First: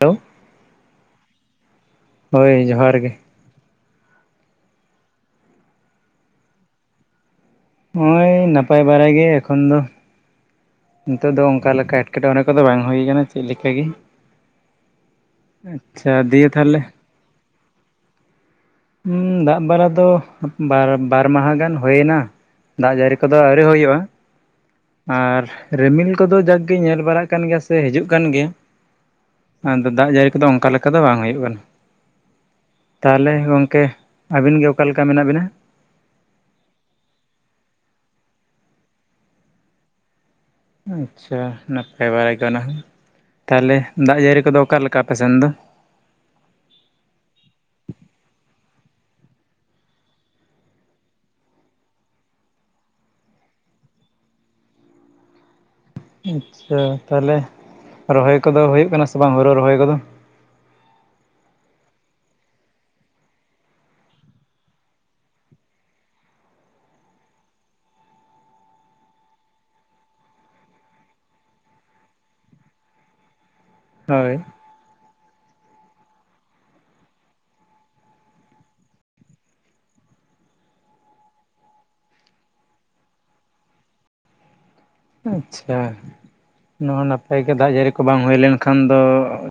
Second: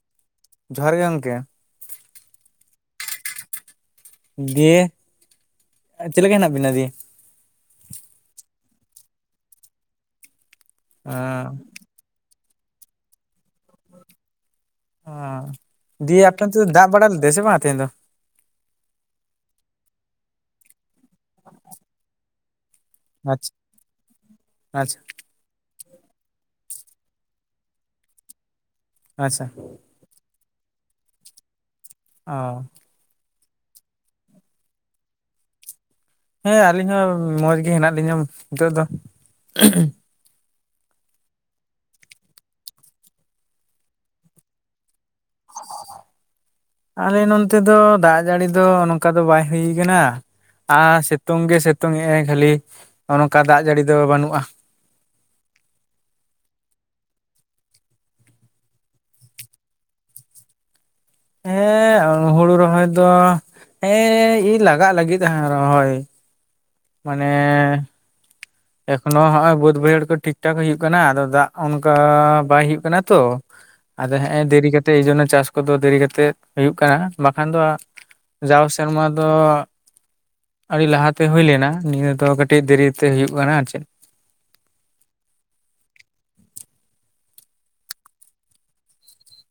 Hello, ᱡᱚᱦᱟᱨ ᱜᱮ ᱜᱚᱢᱠᱮ ᱾ ᱦᱳᱭ ᱡᱚᱦᱟᱨ ᱜᱮ ᱾ ᱫᱤᱭᱮ ᱪᱮᱫ ᱞᱮᱠᱟ ᱦᱮᱱᱟᱜ ᱵᱤᱱᱟ ᱫᱤᱭᱮ? ᱱᱚᱜᱼᱚᱭ ᱱᱟᱯᱟᱭ ᱵᱟᱲᱟᱭ ᱜᱮ ᱮᱠᱷᱚᱱ ᱫᱚ ᱚ ᱱᱤᱛᱚᱜ ᱫᱚ ᱚᱱᱠᱟ ᱞᱮᱠᱟ ᱮᱴᱠᱮ ᱮᱴᱠᱮᱴᱚᱬᱮ ᱠᱚᱫᱚ ᱵᱟᱝ ᱦᱩᱭ ᱠᱟᱱᱟ ᱪᱮᱫ ᱞᱮᱠᱟ ᱜᱮ ᱾ ᱟᱸ ᱫᱤᱭᱮ ᱟᱯᱮ ᱚᱱᱛᱮ ᱫᱚ ᱫᱟᱜ ᱵᱟᱲᱟ ᱞᱮᱫᱟᱭ ᱥᱮ ᱵᱟᱝ ᱛᱮᱦᱮᱧ ᱫᱚ? ᱦᱩᱸ ᱫᱟᱜ ᱵᱟᱲᱟ ᱫᱚ ᱵᱟᱨ ᱢᱟᱦᱟ ᱜᱟᱱ ᱦᱩᱭᱱᱟ ᱾ ᱫᱟᱜ ᱡᱟᱹᱲᱤ ᱠᱚᱫᱚ ᱟᱪᱪᱷᱟ ᱟᱹᱣᱨᱤ ᱦᱩᱭᱩᱜᱼᱟ, ᱟᱪᱪᱷᱟ ᱟᱨ ᱨᱤᱢᱤᱞ ᱠᱚᱫᱚ ᱡᱟᱠ ᱜᱮ ᱧᱮᱞ ᱵᱟᱲᱟᱜ ᱠᱟᱱ ᱜᱮᱭᱟ ᱥᱮ ᱦᱤᱡᱩᱜ ᱠᱟᱱ ᱜᱮᱭᱟ᱾ ᱟᱪᱪᱷᱟ ᱟᱫᱚ ᱫᱟᱜ ᱡᱟᱹᱲᱤ ᱠᱚᱫᱚ ᱚᱱᱠᱟ ᱞᱮᱠᱟ ᱫᱚ ᱵᱟᱝ ᱦᱩᱭᱩᱜ ᱠᱟᱱᱟ᱾ ᱚᱻ ᱛᱟᱦᱚᱞᱮ ᱜᱚᱝᱠᱮ ᱟᱹᱵᱤᱱ ᱜᱮ ᱚᱠᱟᱞᱮᱠᱟ ᱢᱮᱱᱟᱜ ᱵᱤᱱᱟ? ᱦᱮᱸ ᱟᱹᱞᱤᱧ ᱦᱚᱸ ᱢᱚᱡᱽ ᱜᱮ ᱦᱮᱱᱟᱜ ᱞᱤᱧᱟᱹ ᱱᱤᱛᱚᱜ ᱫᱚᱼᱼ ᱟᱪᱪᱷᱟ ᱱᱟᱯᱟᱭ ᱵᱟᱲᱟ ᱜᱮ ᱩᱱᱟᱦᱚ ᱛᱟᱦᱚᱞᱮ ᱫᱟᱜ ᱡᱟᱹᱲᱤ ᱠᱚᱫᱚ ᱚᱠᱟ ᱞᱮᱠᱟ ᱟᱯᱮ ᱥᱮᱱ ᱫᱚ? ᱟᱞᱮ ᱱᱚᱱᱛᱮ ᱫᱚ ᱫᱟᱜ ᱡᱟᱹᱲᱤ ᱫᱚ ᱱᱚᱝᱠᱟ ᱫᱚ ᱵᱟᱭ ᱦᱩᱭ ᱠᱟᱱᱟ᱾ ᱟᱨ ᱥᱤᱛᱩᱝ ᱜᱮ ᱥᱤᱛᱩᱝ ᱮᱜᱼᱟᱭ ᱠᱷᱟᱹᱞᱤ ᱱᱚᱜ ᱱᱚᱝᱠᱟ ᱫᱟᱜ ᱡᱟᱹᱲᱤ ᱫᱚ ᱵᱟᱹᱱᱩᱜᱼᱟ᱾ ᱟᱪᱪᱷᱟ ᱛᱟᱦᱚᱞᱮ ᱨᱚᱦᱚᱭ ᱠᱚᱫᱚ ᱦᱩᱭᱩᱜ ᱠᱟᱱᱟ ᱥᱮ ᱵᱟᱝ ᱦᱩᱲᱩ ᱨᱚᱦᱚᱭ ᱠᱚᱫᱚ? ᱦᱮᱸ ᱦᱩᱲᱩ ᱨᱚᱦᱚᱭ ᱫᱚ ᱦᱮᱸ ᱞᱟᱜᱟᱜ ᱞᱟᱹᱜᱤᱫᱼᱟ ᱨᱚᱦᱚᱭ ᱢᱟᱱᱮᱼᱼ ᱮᱠᱷᱚᱱᱚ ᱱᱚᱜᱚᱭ ᱵᱟᱹᱫ ᱵᱟᱹᱭᱦᱟᱹᱲ ᱠᱚ ᱴᱷᱤᱠ ᱴᱷᱟᱠ ᱦᱩᱭᱩᱜ ᱠᱟᱱᱟ ᱟᱫᱚ ᱫᱟᱜ ᱚᱱᱠᱟ ᱵᱟᱭ ᱦᱩᱭᱩᱜ ᱠᱟᱱᱟ ᱛᱚ᱾ ᱟᱫᱚ ᱦᱳᱭ ᱦᱮᱸ ᱫᱮᱨᱤ ᱠᱟᱛᱮᱫ ᱮᱭ ᱡᱚᱱᱱᱚ ᱪᱟᱥ ᱠᱚᱫᱚ ᱫᱮᱨᱤ ᱠᱟᱛᱮᱜ ᱦᱩᱭᱩᱜ ᱠᱟᱱᱟ᱾ ᱵᱟᱠᱷᱟᱱ ᱫᱚ, ᱡᱟᱣ ᱥᱮᱨᱢᱟ ᱫᱚᱼᱼ ᱟᱹᱰᱤ ᱞᱟᱦᱟᱛᱮ ᱦᱩᱭ ᱞᱮᱱᱟ ᱱᱤᱭᱟᱹ ᱫᱚ ᱠᱟᱹᱴᱤᱡ ᱫᱮᱨᱤᱛᱮ ᱦᱩᱭᱩᱜ ᱠᱟᱱᱟ ᱟᱨ ᱪᱮᱫᱼᱼ ᱟᱪᱪᱷᱟ᱾ ᱱᱚᱣᱟ ᱱᱟᱯᱟᱭ ᱜᱮ ᱫᱟᱜ ᱡᱟᱹᱲᱤ ᱠᱚ ᱵᱟᱝ ᱦᱩᱭ ᱞᱮᱱᱠᱷᱟᱱ ᱫᱚ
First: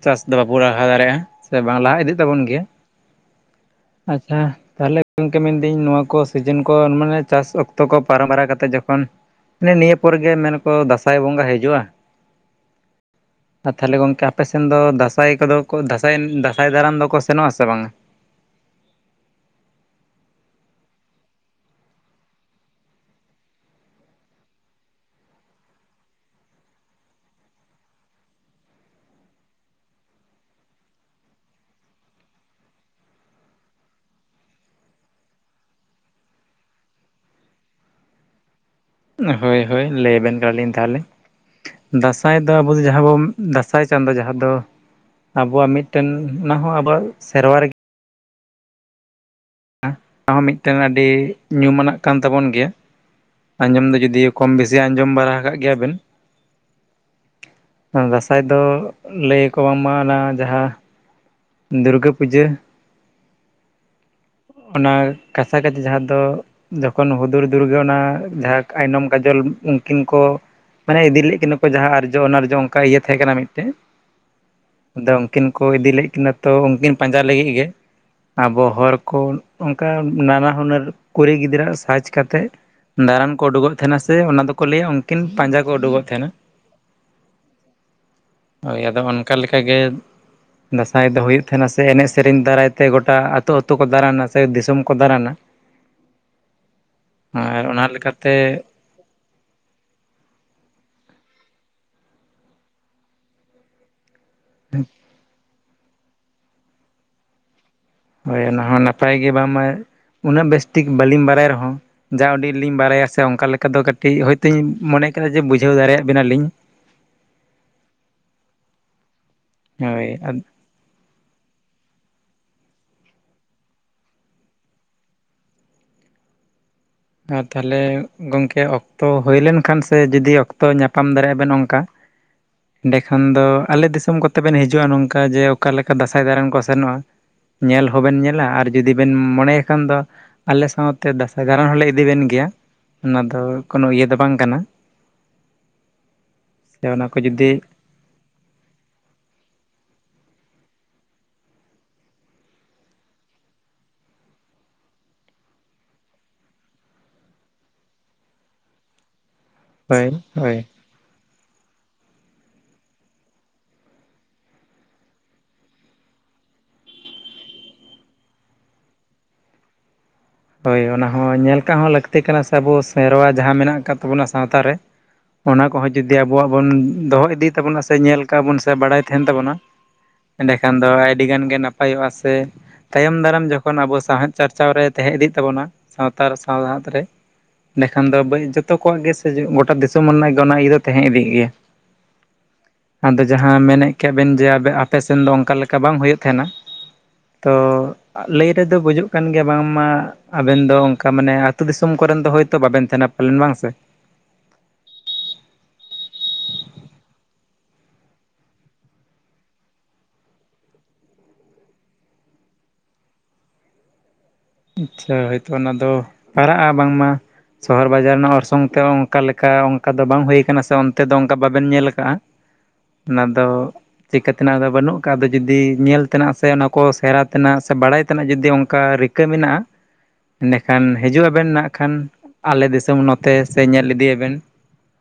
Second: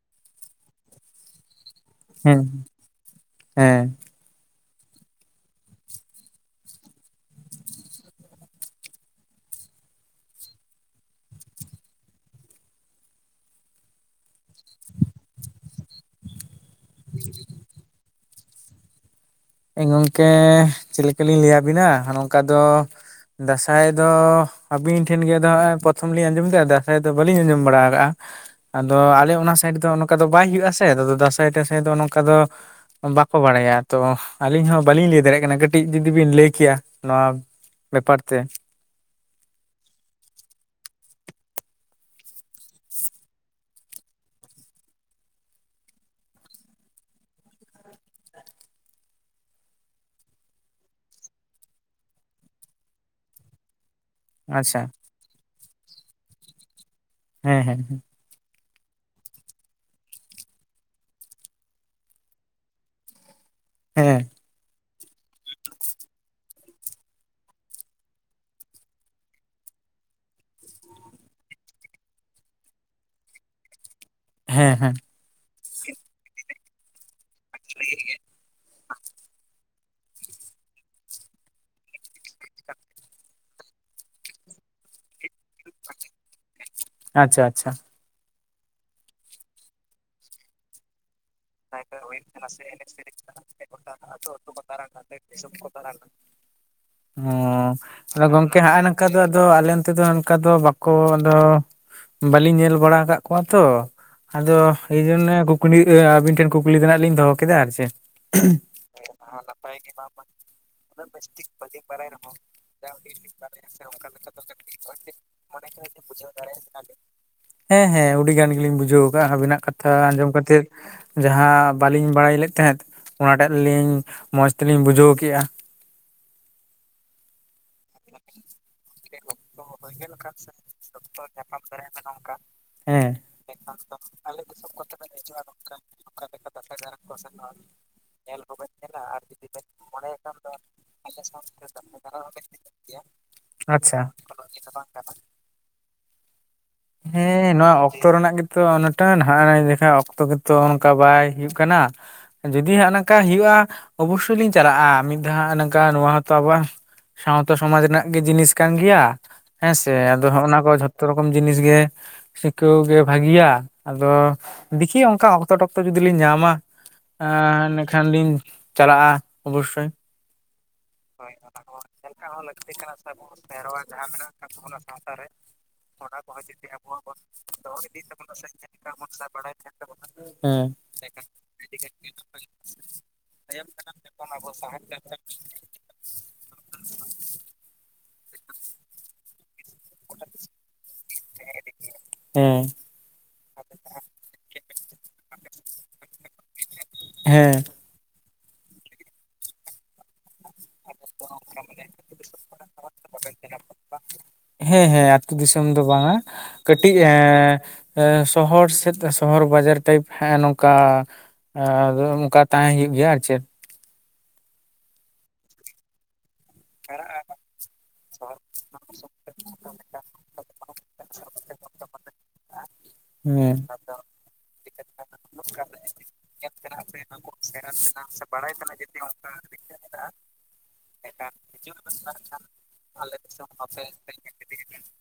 ᱪᱟᱥ ᱫᱚ ᱵᱟᱵᱚ ᱞᱟᱦᱟ ᱫᱟᱲᱮᱭᱟᱜᱼᱟ᱾ ᱥᱮ ᱵᱟᱝ ᱞᱟᱦᱟ ᱤᱫᱤᱜ ᱦᱮᱸ ᱛᱟᱵᱚᱱ ᱜᱮᱭᱟ ᱦᱮᱸ ᱟᱪᱪᱷᱟ᱾ ᱛᱟᱦᱚᱞᱮ ᱜᱚᱢᱠᱮ ᱢᱮᱱᱫᱟᱹᱧ ᱱᱚᱣᱟ ᱠᱚ ᱥᱤᱡᱤᱱ ᱠᱚ ᱢᱟᱱᱮ ᱪᱟᱥ ᱚᱠᱛᱚ ᱠᱚ ᱯᱟᱨᱚᱢ ᱵᱟᱨᱟ ᱠᱟᱛᱮᱫ ᱡᱚᱠᱷᱚᱱᱼᱼ ᱢᱟᱱᱮ ᱱᱤᱭᱟᱹ ᱯᱚᱨ ᱜᱮ ᱢᱮᱱ ᱟᱠᱚ ᱫᱟᱸᱥᱟᱭ ᱵᱚᱸᱜᱟ ᱦᱤᱡᱩᱜᱼᱟ᱾ ᱟᱨ ᱛᱟᱦᱚᱞᱮ ᱜᱚᱢᱠᱮ ᱟᱯᱮ ᱥᱮᱱ ᱫᱚ ᱫᱟᱸᱥᱟᱭ ᱠᱚᱫᱚ ᱠᱚ ᱫᱟᱥᱟᱭ ᱫᱟᱸᱥᱟᱭ ᱫᱟᱨᱟᱱ ᱫᱚᱠᱚ ᱥᱮᱱᱚᱜᱼᱟᱥᱮ ᱵᱟ ᱝᱟ? ᱜᱚᱢᱠᱮ ᱪᱮᱫ ᱞᱮᱠᱟ ᱞᱤᱧ ᱞᱟᱹᱭᱟᱵᱤᱱᱟ ᱱᱚᱝᱠᱟ ᱫᱚᱼᱼ ᱫᱟᱸᱥᱟᱭ ᱫᱚ ᱟᱹᱵᱤᱱ ᱴᱷᱮᱱ ᱜᱮᱫᱚ ᱦᱚᱸᱜ ᱚᱭ ᱯᱨᱚᱛᱷᱚᱢ ᱞᱤᱧ ᱟᱸᱡᱚᱢᱮᱫᱟ ᱫᱟᱸᱥᱟᱭ ᱫᱚ ᱵᱟᱹᱞᱤᱧ ᱟᱸᱡᱚᱢ ᱵᱟᱲᱟ ᱠᱟᱜᱼᱟ᱾ ᱟᱫᱚ ᱟᱞᱮ ᱚᱱᱟ ᱥᱟᱭᱤᱰ ᱫᱚ ᱚᱱᱠᱟ ᱫᱚ ᱵᱟᱭ ᱦᱩᱭᱩᱜᱼᱟ ᱥᱮ ᱟᱫᱚ ᱫᱟᱸᱥᱟᱭ ᱴᱟᱸᱥᱟᱭ ᱫᱚ ᱱᱚᱝᱠᱟ ᱫᱚᱼᱼ ᱵᱟᱠᱚ ᱵᱟᱲᱟᱭᱟ ᱛᱚ ᱟᱹᱞᱤᱧ ᱦᱚᱸ ᱵᱟᱹᱞᱤᱧ ᱞᱟᱹᱭ ᱫᱟᱲᱮᱭᱟᱜ ᱠᱟᱱᱟ ᱠᱟᱹᱴᱤᱡ ᱡᱩᱫᱤᱵᱤᱱ ᱞᱟᱹᱭ ᱠᱮᱭᱟ ᱱᱚᱣᱟ ᱵᱮᱯᱟᱨ ᱛᱮ? ᱦᱳᱭ ᱦᱳᱭ ᱞᱟᱹᱭ ᱟᱵᱮᱱ ᱠᱟᱱᱟᱞᱤᱧ ᱛᱟᱦᱚᱞᱮ᱾ ᱫᱟᱸᱥᱟᱭ ᱫᱚ ᱟᱵᱚ ᱫᱚ ᱡᱟᱦᱟᱸ ᱵᱚ ᱫᱟᱸᱥᱟᱭ ᱪᱟᱸᱫᱚ ᱡᱟᱦᱟᱸ ᱫᱚᱼᱼ ᱟᱵᱚᱣᱟᱜ ᱢᱤᱫᱴᱮᱱ ᱚᱱᱟ ᱦᱚᱸ ᱟᱵᱚᱣᱟᱜ ᱥᱮᱨᱣᱟ ᱨᱮᱜᱮᱼᱼ ᱚᱱᱟᱦᱚᱸ ᱢᱤᱫᱴᱮᱱ ᱟᱹᱰᱤ ᱧᱩᱢᱟᱱᱟᱜ ᱠᱟᱱ ᱛᱟᱵᱚᱱ ᱜᱮᱭᱟ ᱟᱸᱡᱚᱢ ᱫᱚ ᱡᱩᱫᱤᱭᱼᱼ ᱠᱚᱢ ᱵᱮᱥᱤ ᱟᱪᱪᱷᱟ ᱟᱸᱡᱚᱢ ᱵᱟᱲᱟ ᱟᱠᱟᱫ ᱜᱮᱭᱟ ᱵᱮᱱ᱾ ᱦᱮᱸ ᱦᱮᱸ [unintelligible] ᱫᱟᱸᱥᱟᱭ ᱫᱚ ᱞᱟᱹᱭᱟᱠᱠᱚ ᱵᱟᱝᱢᱟ ᱚᱱᱟ ᱡᱟᱦᱟᱸ ᱫᱩᱨᱜᱟᱹ ᱯᱩᱡᱟᱹᱼᱼ ᱦᱮᱸ᱾ ᱚᱱᱟ ᱠᱟᱥᱟ ᱠᱟᱪᱷᱤ ᱡᱟᱦᱟᱸ ᱫᱚᱼᱼ ᱡᱚᱠᱷᱚᱱ ᱦᱩᱫᱩᱲ ᱫᱩᱨᱜᱟᱹ ᱚᱱᱟ ᱡᱟᱦᱟᱸ ᱟᱭᱱᱚᱢ ᱠᱟᱡᱚᱞ ᱩᱱᱠᱤᱱ ᱠᱚᱼᱼ ᱢᱟᱱᱮ ᱤᱫᱤ ᱞᱮᱫ ᱠᱤᱹᱱᱟ ᱠᱚ ᱡᱟᱦᱟᱸ ᱟᱨᱡᱚ ᱚᱱᱟ ᱟᱨᱡᱚ ᱚᱱᱠᱟ ᱤᱭᱟᱹ ᱛᱟᱦᱮᱸ ᱠᱟᱱᱟ ᱢᱤᱫᱴᱮᱱ᱾ ᱦᱮᱸ ᱦᱮᱸ ᱟᱫᱚ ᱩᱱᱠᱤᱱ ᱠᱚ ᱤᱫᱤ ᱞᱮᱫ ᱠᱤᱱᱟ ᱛᱚ ᱩᱱᱠᱤᱱ ᱯᱟᱸᱡᱟ ᱞᱟᱹᱜᱤᱫ ᱜᱮ ᱟᱵᱚ ᱦᱚᱲᱼᱼ ᱚᱱᱠᱟ ᱱᱟᱱᱟ ᱦᱩᱱᱟᱹᱨ ᱠᱩᱲᱤ ᱜᱤᱫᱽᱨᱟᱹ ᱥᱟᱪ ᱠᱟᱛᱮᱫ ᱫᱟᱬᱟᱱ ᱠᱚ ᱩᱰᱩ ᱠᱚᱜᱼᱼ ᱛᱟᱦᱮᱱᱟ ᱥᱮ ᱚᱱᱟ ᱫᱚᱠᱚ ᱞᱟᱹᱭᱟ ᱩᱱᱠᱤᱱ ᱯᱟᱸᱡᱟ ᱠᱚ ᱩᱰᱩᱠᱚᱜ ᱛᱟᱸᱦᱮᱱᱟ᱾ ᱟᱪᱪᱷᱟ ᱟᱪᱪᱷᱟ ᱦᱳᱭ ᱟᱫᱚ ᱚᱱᱠᱟ ᱞᱮᱠᱟ ᱜᱮ ᱫᱟᱸᱥᱟᱭ ᱫᱚ ᱦᱩᱭᱩᱜ ᱛᱟᱸᱦᱮᱱᱟ ᱥᱮ ᱮᱱᱮᱡ ᱥᱮᱨᱮᱧ ᱫᱟᱨᱟᱭᱛᱮ ᱜᱚᱴᱟ ᱟᱹᱛᱩᱼᱼ ᱜᱚᱴᱟ ᱟᱹᱛᱩ ᱟᱹᱛᱩ ᱠᱚ ᱫᱟᱬᱟᱱᱟ, ᱫᱮᱥ ᱫᱤᱥᱚᱢ ᱠᱚ ᱫᱟᱬᱟᱱᱟ᱾ ᱟᱨ ᱚᱱᱟ ᱚᱸᱻ ᱜᱚᱝᱠᱮ ᱞᱮᱠᱟᱛᱮ ᱦᱟᱸᱜᱼᱼ ᱟᱨ ᱱᱚᱝᱠᱟ ᱫᱚ ᱟᱫᱚ ᱟᱞᱮ ᱚᱱᱛᱮ ᱫᱚ ᱚᱱᱠᱟ ᱫᱚ ᱵᱟᱠᱚ ᱟᱫᱚ ᱵᱟᱹᱞᱤᱧ ᱧᱮᱞ ᱵᱟᱲᱟ ᱟᱠᱟᱫ ᱠᱚᱣᱟ ᱛᱚ ᱾ ᱟᱫᱚ ᱮᱭ ᱡᱚᱱᱱᱮ ᱠᱩᱠᱞᱤ ᱟᱹᱵᱤᱱ ᱴᱷᱮᱱ ᱠᱩᱠᱞᱤ ᱫᱚ ᱱᱟᱦᱟᱜ ᱞᱤᱧ ᱫᱚᱦᱚ ᱠᱮᱫᱟ ᱟᱨ ᱪᱮᱫ ᱾ ᱦᱳᱭ ᱚᱱᱟ ᱦᱚᱸ ᱱᱟᱯᱟᱭ ᱜᱮ ᱵᱟᱝᱢᱟ ᱩᱱᱟᱹᱜ ᱵᱮᱥᱴᱷᱤᱠ ᱵᱟᱹᱞᱤᱧ ᱵᱟᱲᱟᱭ ᱨᱮᱦᱚᱸ ᱡᱟ ᱟᱹᱰᱤᱡᱞᱤᱧ ᱵᱟᱲᱟᱭᱟ ᱥᱮ ᱚᱱᱠᱟ ᱞᱮᱠᱟ [unintelligible] ᱠᱟᱹᱴᱤᱡ ᱦᱳᱭᱛᱚᱧ ᱢᱚᱱᱮ ᱠᱮᱫᱼᱟ ᱡᱮ ᱵᱩᱡᱷᱟᱹᱣ ᱫᱟᱲᱮᱭᱟᱫ ᱵᱮᱱᱟᱞᱤᱧ ᱾ ᱦᱮᱸ ᱦᱮᱸ ᱩᱰᱤ ᱜᱟᱱ ᱜᱮᱞᱤᱧ ᱵᱩᱡᱷᱟᱹᱣ ᱟᱠᱟᱫᱼᱟ ᱟᱹᱵᱤᱱᱟᱜ ᱠᱟᱛᱷᱟ ᱦᱳᱭ ᱟᱸᱡᱚᱢ ᱟᱨ ᱠᱟᱛᱮᱫ ᱾ ᱡᱟᱦᱟᱸ ᱵᱟᱹᱞᱤᱧ ᱵᱟᱲᱟᱭ ᱞᱮᱫ ᱛᱟᱦᱮᱸᱫ ᱚᱱᱟ ᱴᱟᱜ ᱞᱤᱧ ᱢᱚᱸᱡᱽ ᱛᱮᱞᱤᱧ ᱵᱩᱡᱷᱟᱹᱣ ᱠᱮᱫᱼᱟ᱾ ᱟᱨ ᱛᱟᱦᱚᱞᱮ ᱜᱚᱝᱠᱮ ᱚᱠ ᱛᱚ ᱦᱩᱭ ᱞᱮᱱ ᱠᱷᱟᱱ ᱥᱮ ᱡᱩᱫᱤ ᱚᱠᱛᱚ ᱧᱟᱯᱟᱢ ᱫᱟᱲᱮᱭᱟᱜᱼᱟ ᱵᱮᱱ ᱚᱱᱠᱟ ᱦᱮᱸ ᱮᱸᱰᱮᱠᱷᱟᱱ ᱫᱚ ᱟᱞᱮ ᱫᱤᱥᱚᱢ ᱠᱚᱛᱮ ᱵᱮᱱ ᱦᱤᱡᱩᱜᱼᱟ ᱱᱚᱝᱠᱟ ᱡᱮ ᱚᱠᱟ ᱞᱮᱠᱟ ᱫᱟᱸᱥᱟᱭ ᱫᱟᱬᱟᱱ ᱠᱚ ᱥᱮᱱᱚᱜᱼᱟ ᱾ ᱧᱮᱞ ᱦᱚᱸ ᱵᱮᱱ ᱧᱮᱞᱟ ᱟᱨ ᱡᱩᱫᱤ ᱵᱮᱱ ᱢᱚᱱᱮ ᱠᱷᱟᱱ ᱫᱚ ᱟᱞᱮ ᱥᱟᱶᱛᱮ ᱫᱟᱸᱥᱟᱭ ᱫᱟᱬᱟᱱ ᱦᱚᱞᱮ ᱤᱫᱤ ᱵᱤᱱ ᱜᱮᱭᱟ ᱚᱱᱟ ᱫᱚ ᱠᱳᱱᱳ ᱟᱪᱪᱷᱟ ᱤᱭᱟᱹ ᱫᱚ ᱵᱟᱝ ᱟᱨ ᱠᱟᱱᱟ ᱵᱟᱠᱤ ᱫᱚ ᱵᱟᱝ ᱜᱟᱱᱚᱜᱼᱟ ᱾ ᱥᱮ ᱚᱱᱟ [inaudible] ᱠᱚ ᱦᱮᱸᱻ ᱡᱩᱫᱤ ᱱᱚᱣᱟ ᱚᱠᱛᱚ ᱨᱮᱱᱟᱜ ᱜᱮ ᱛᱚ [unintelligible] ᱚᱠᱛᱚ ᱜᱮᱛᱚ ᱚᱱᱠᱟ ᱵᱟᱭ ᱦᱩᱭᱩᱜ ᱠᱟᱱᱟ ᱾ ᱡᱩᱫᱤ ᱦᱟᱸᱜ ᱱᱚᱝᱠᱟ ᱦᱩᱭᱩᱜᱼᱟ ᱚᱵᱚᱥᱥᱚᱭ ᱞᱤᱧ ᱪᱟᱞᱟᱜᱼᱟ, ᱢᱤᱫ ᱫᱷᱟᱣ ᱱᱚᱝᱠᱟ ᱱᱚᱣᱟ ᱦᱚᱸᱛᱚ ᱟᱵᱚᱣᱟᱜ ᱥᱟᱶᱛᱟ ᱥᱚᱢᱟᱡᱽ ᱨᱮᱱᱟᱜ ᱜᱮ ᱡᱤᱱᱤᱥ ᱠᱟᱱ ᱜᱮᱭᱟ ᱦᱮᱸᱥᱮ ᱦᱳᱭ ᱟᱫᱚ ᱦᱚᱸᱜᱼᱱᱟ ᱦᱳᱭ ᱠᱚ ᱡᱷᱚᱛ ᱡᱷᱚᱛᱚ ᱨᱚᱠᱚᱢ ᱡᱤᱱᱤᱥ ᱜᱮ ᱥᱤᱠᱟᱹᱣ ᱜᱮ ᱵᱷᱟᱹᱜᱤᱭᱟ ᱾ ᱟᱫᱚ ᱫᱤᱠᱷᱤ ᱚᱱᱠᱟ ᱚᱠᱛᱚ ᱴᱚᱠᱛᱚ ᱡᱩᱫᱤ ᱞᱤᱧ ᱧᱟᱢᱟ ᱮᱸᱻ ᱤᱱᱟ. ᱠᱷᱟᱱ ᱞᱤᱧ ᱪᱟᱞᱟᱜᱼᱟ ᱚᱵᱚᱥᱥᱳᱭ ᱾ ᱦᱳᱭ ᱚᱱᱟ ᱦᱚᱸ ᱧᱮᱞ ᱠᱟᱜ ᱦᱚᱸ ᱞᱟᱹᱠᱛᱤ ᱠᱟᱱᱟ ᱥᱮ ᱟᱵᱚ ᱥᱮᱨᱣᱟ ᱡᱟᱦᱟᱸ ᱢᱮᱱᱟᱜ ᱟᱠᱟᱫ ᱛᱟᱵᱚᱱᱟ ᱥᱟᱶᱛᱟ ᱨᱮ ᱚᱱᱟ ᱠᱚᱦᱚᱸ ᱡᱩᱫᱤ ᱟᱵᱚᱣᱟᱜ ᱵᱚᱱ ᱫᱚᱦᱚ ᱤᱫᱤ ᱛᱟᱵᱚᱱᱟ ᱥᱮ ᱧᱮᱞ ᱠᱟᱜ ᱵᱚᱱ ᱥᱮ ᱵᱟᱲᱟᱭ ᱛᱟᱸᱦᱮᱱ ᱛᱟᱵᱚᱱᱟ ᱮᱸᱰᱮᱠᱷᱟᱱ ᱦᱮᱸ ᱫᱚ ᱟᱹᱭᱰᱤ ᱜᱟᱱ ᱜᱮ ᱱᱟᱯᱟᱭᱚᱜᱼᱟ ᱥᱮ ᱛᱟᱭᱚᱢ ᱫᱟᱨᱟᱢ ᱡᱚᱠᱷᱚᱱ ᱟᱵᱚ ᱥᱟᱶᱦᱮᱫ ᱪᱟᱨᱪᱟᱣ ᱨᱮ ᱛᱟᱦᱮᱸ ᱤᱫᱤᱜ ᱛᱟᱵᱚᱱᱟ ᱥᱟᱶᱛᱟ ᱥᱟᱶᱦᱟᱛ ᱨᱮ ᱮᱸᱰᱮᱠᱷᱟᱱ ᱫᱚ [unintelligible] ᱡᱷᱚᱛᱚ ᱠᱚᱣᱟᱜ ᱜᱮ ᱥᱮ ᱜᱚᱴᱟ ᱫᱤᱥ [unintelligible] ᱚᱱᱟ ᱤᱭᱟᱹ ᱫᱚ ᱛᱟᱦᱮᱸ ᱤᱫᱤᱜ ᱜᱮᱭᱟ᱾ ᱦᱮᱸ [inaudible] ᱟᱫᱚ ᱡᱟᱦᱟᱸ ᱢᱮᱱᱮᱫ ᱠᱮᱫ ᱵᱮᱱ ᱡᱮ ᱟᱯᱮ ᱥᱮᱱ ᱫᱚ ᱚᱱᱠᱟ ᱞᱮᱠᱟ ᱵᱟᱝ ᱦᱩᱭᱩᱜ ᱛᱟᱸᱦᱮᱱᱟ᱾ ᱛᱚ ᱦᱮᱸ ᱞᱟᱹᱭ ᱨᱮᱫᱚ ᱵᱩᱡᱩᱜ ᱠᱟᱱ ᱜᱮᱭᱟ ᱵᱟᱝᱢᱟ ᱟᱵᱮᱱ ᱫᱚ ᱚᱱᱠᱟ ᱢᱟᱱᱮ ᱟᱹᱛᱩ ᱫᱤᱥᱚᱢ ᱠᱚᱨᱮᱱ ᱫᱚ ᱦᱳᱭᱛᱳ ᱵᱟᱵᱮᱱ ᱛᱟᱸᱦᱮᱱᱟ ᱯᱟᱞᱮᱱ ᱵᱟᱝ ᱥᱮ? ᱦᱮᱸ ᱦᱮᱸ ᱟᱹᱛᱩ ᱫᱤᱥᱚᱢ ᱫᱚ ᱵᱟᱝᱟ ᱾ ᱠᱟᱹᱴᱤᱡ ᱮᱸ ᱥᱚᱦᱚᱨ ᱥᱮᱫ ᱥᱚᱦᱚᱨ ᱵᱟᱡᱟᱨ ᱴᱟᱭᱤᱯ ᱦᱮᱸ ᱱᱚᱝᱠᱟ ᱾ ᱟᱫᱚ ᱚᱱᱠᱟ ᱛᱟᱦᱮᱸ ᱦᱩᱭᱩᱜ ᱜᱮᱭᱟ ᱟᱨ ᱪᱮᱫ᱾ ᱟᱪᱪᱷᱟ, ᱦᱚᱭᱛᱚ ᱚᱱᱟ ᱫᱚ ᱯᱟᱲᱟᱜᱼᱟ ᱵᱟᱝᱢᱟ, ᱥᱚᱦᱚᱨ ᱵᱟᱡᱟᱨ ᱨᱮᱱᱟᱜ ᱚᱨᱥᱚᱝ ᱛᱮ ᱚᱱᱠᱟ ᱞᱮᱠᱟ ᱚᱱᱠᱟ ᱫᱚ ᱵᱟᱝ ᱦᱩᱭ ᱠᱟᱱᱟ ᱥᱮ ᱚᱱ ᱛᱮ ᱫᱚ ᱚᱱᱠᱟ ᱵᱟᱵᱮᱱ ᱧᱮᱞ ᱟᱠᱟᱫᱼᱟ ᱾ [inaudible] ᱚᱱᱟ ᱫᱚ ᱦᱮᱸ ᱪᱤᱠᱟᱹᱛᱮᱱᱟᱜ ᱫᱚ ᱵᱟᱹᱱᱩᱜ ᱟᱠᱟᱫ ᱾ ᱟᱫᱚ ᱡᱩᱫᱤ ᱧᱮᱞ ᱛᱮᱱᱟᱜ ᱥᱮ ᱚᱱᱟ ᱠᱚ ᱥᱮᱬᱟ ᱛᱮᱱᱟᱜ ᱥᱮ ᱵᱟᱲᱟᱭ ᱛᱮᱱᱟᱜ ᱡᱩᱫᱤ ᱚᱱᱠᱟ ᱨᱤᱠᱟᱹ ᱢᱮᱱᱟᱜᱼᱟ ᱮᱸᱰᱮᱠᱷᱟᱱ ᱦᱤᱡᱩᱜ ᱟᱵᱮᱱ ᱱᱟᱜ ᱠᱷᱟᱱ ᱟᱞᱮ ᱫᱤᱥᱚᱢ ᱱᱚᱛᱮ ᱥᱮ ᱧᱮᱞ ᱤᱫᱤᱭᱟᱵᱮᱱ ᱾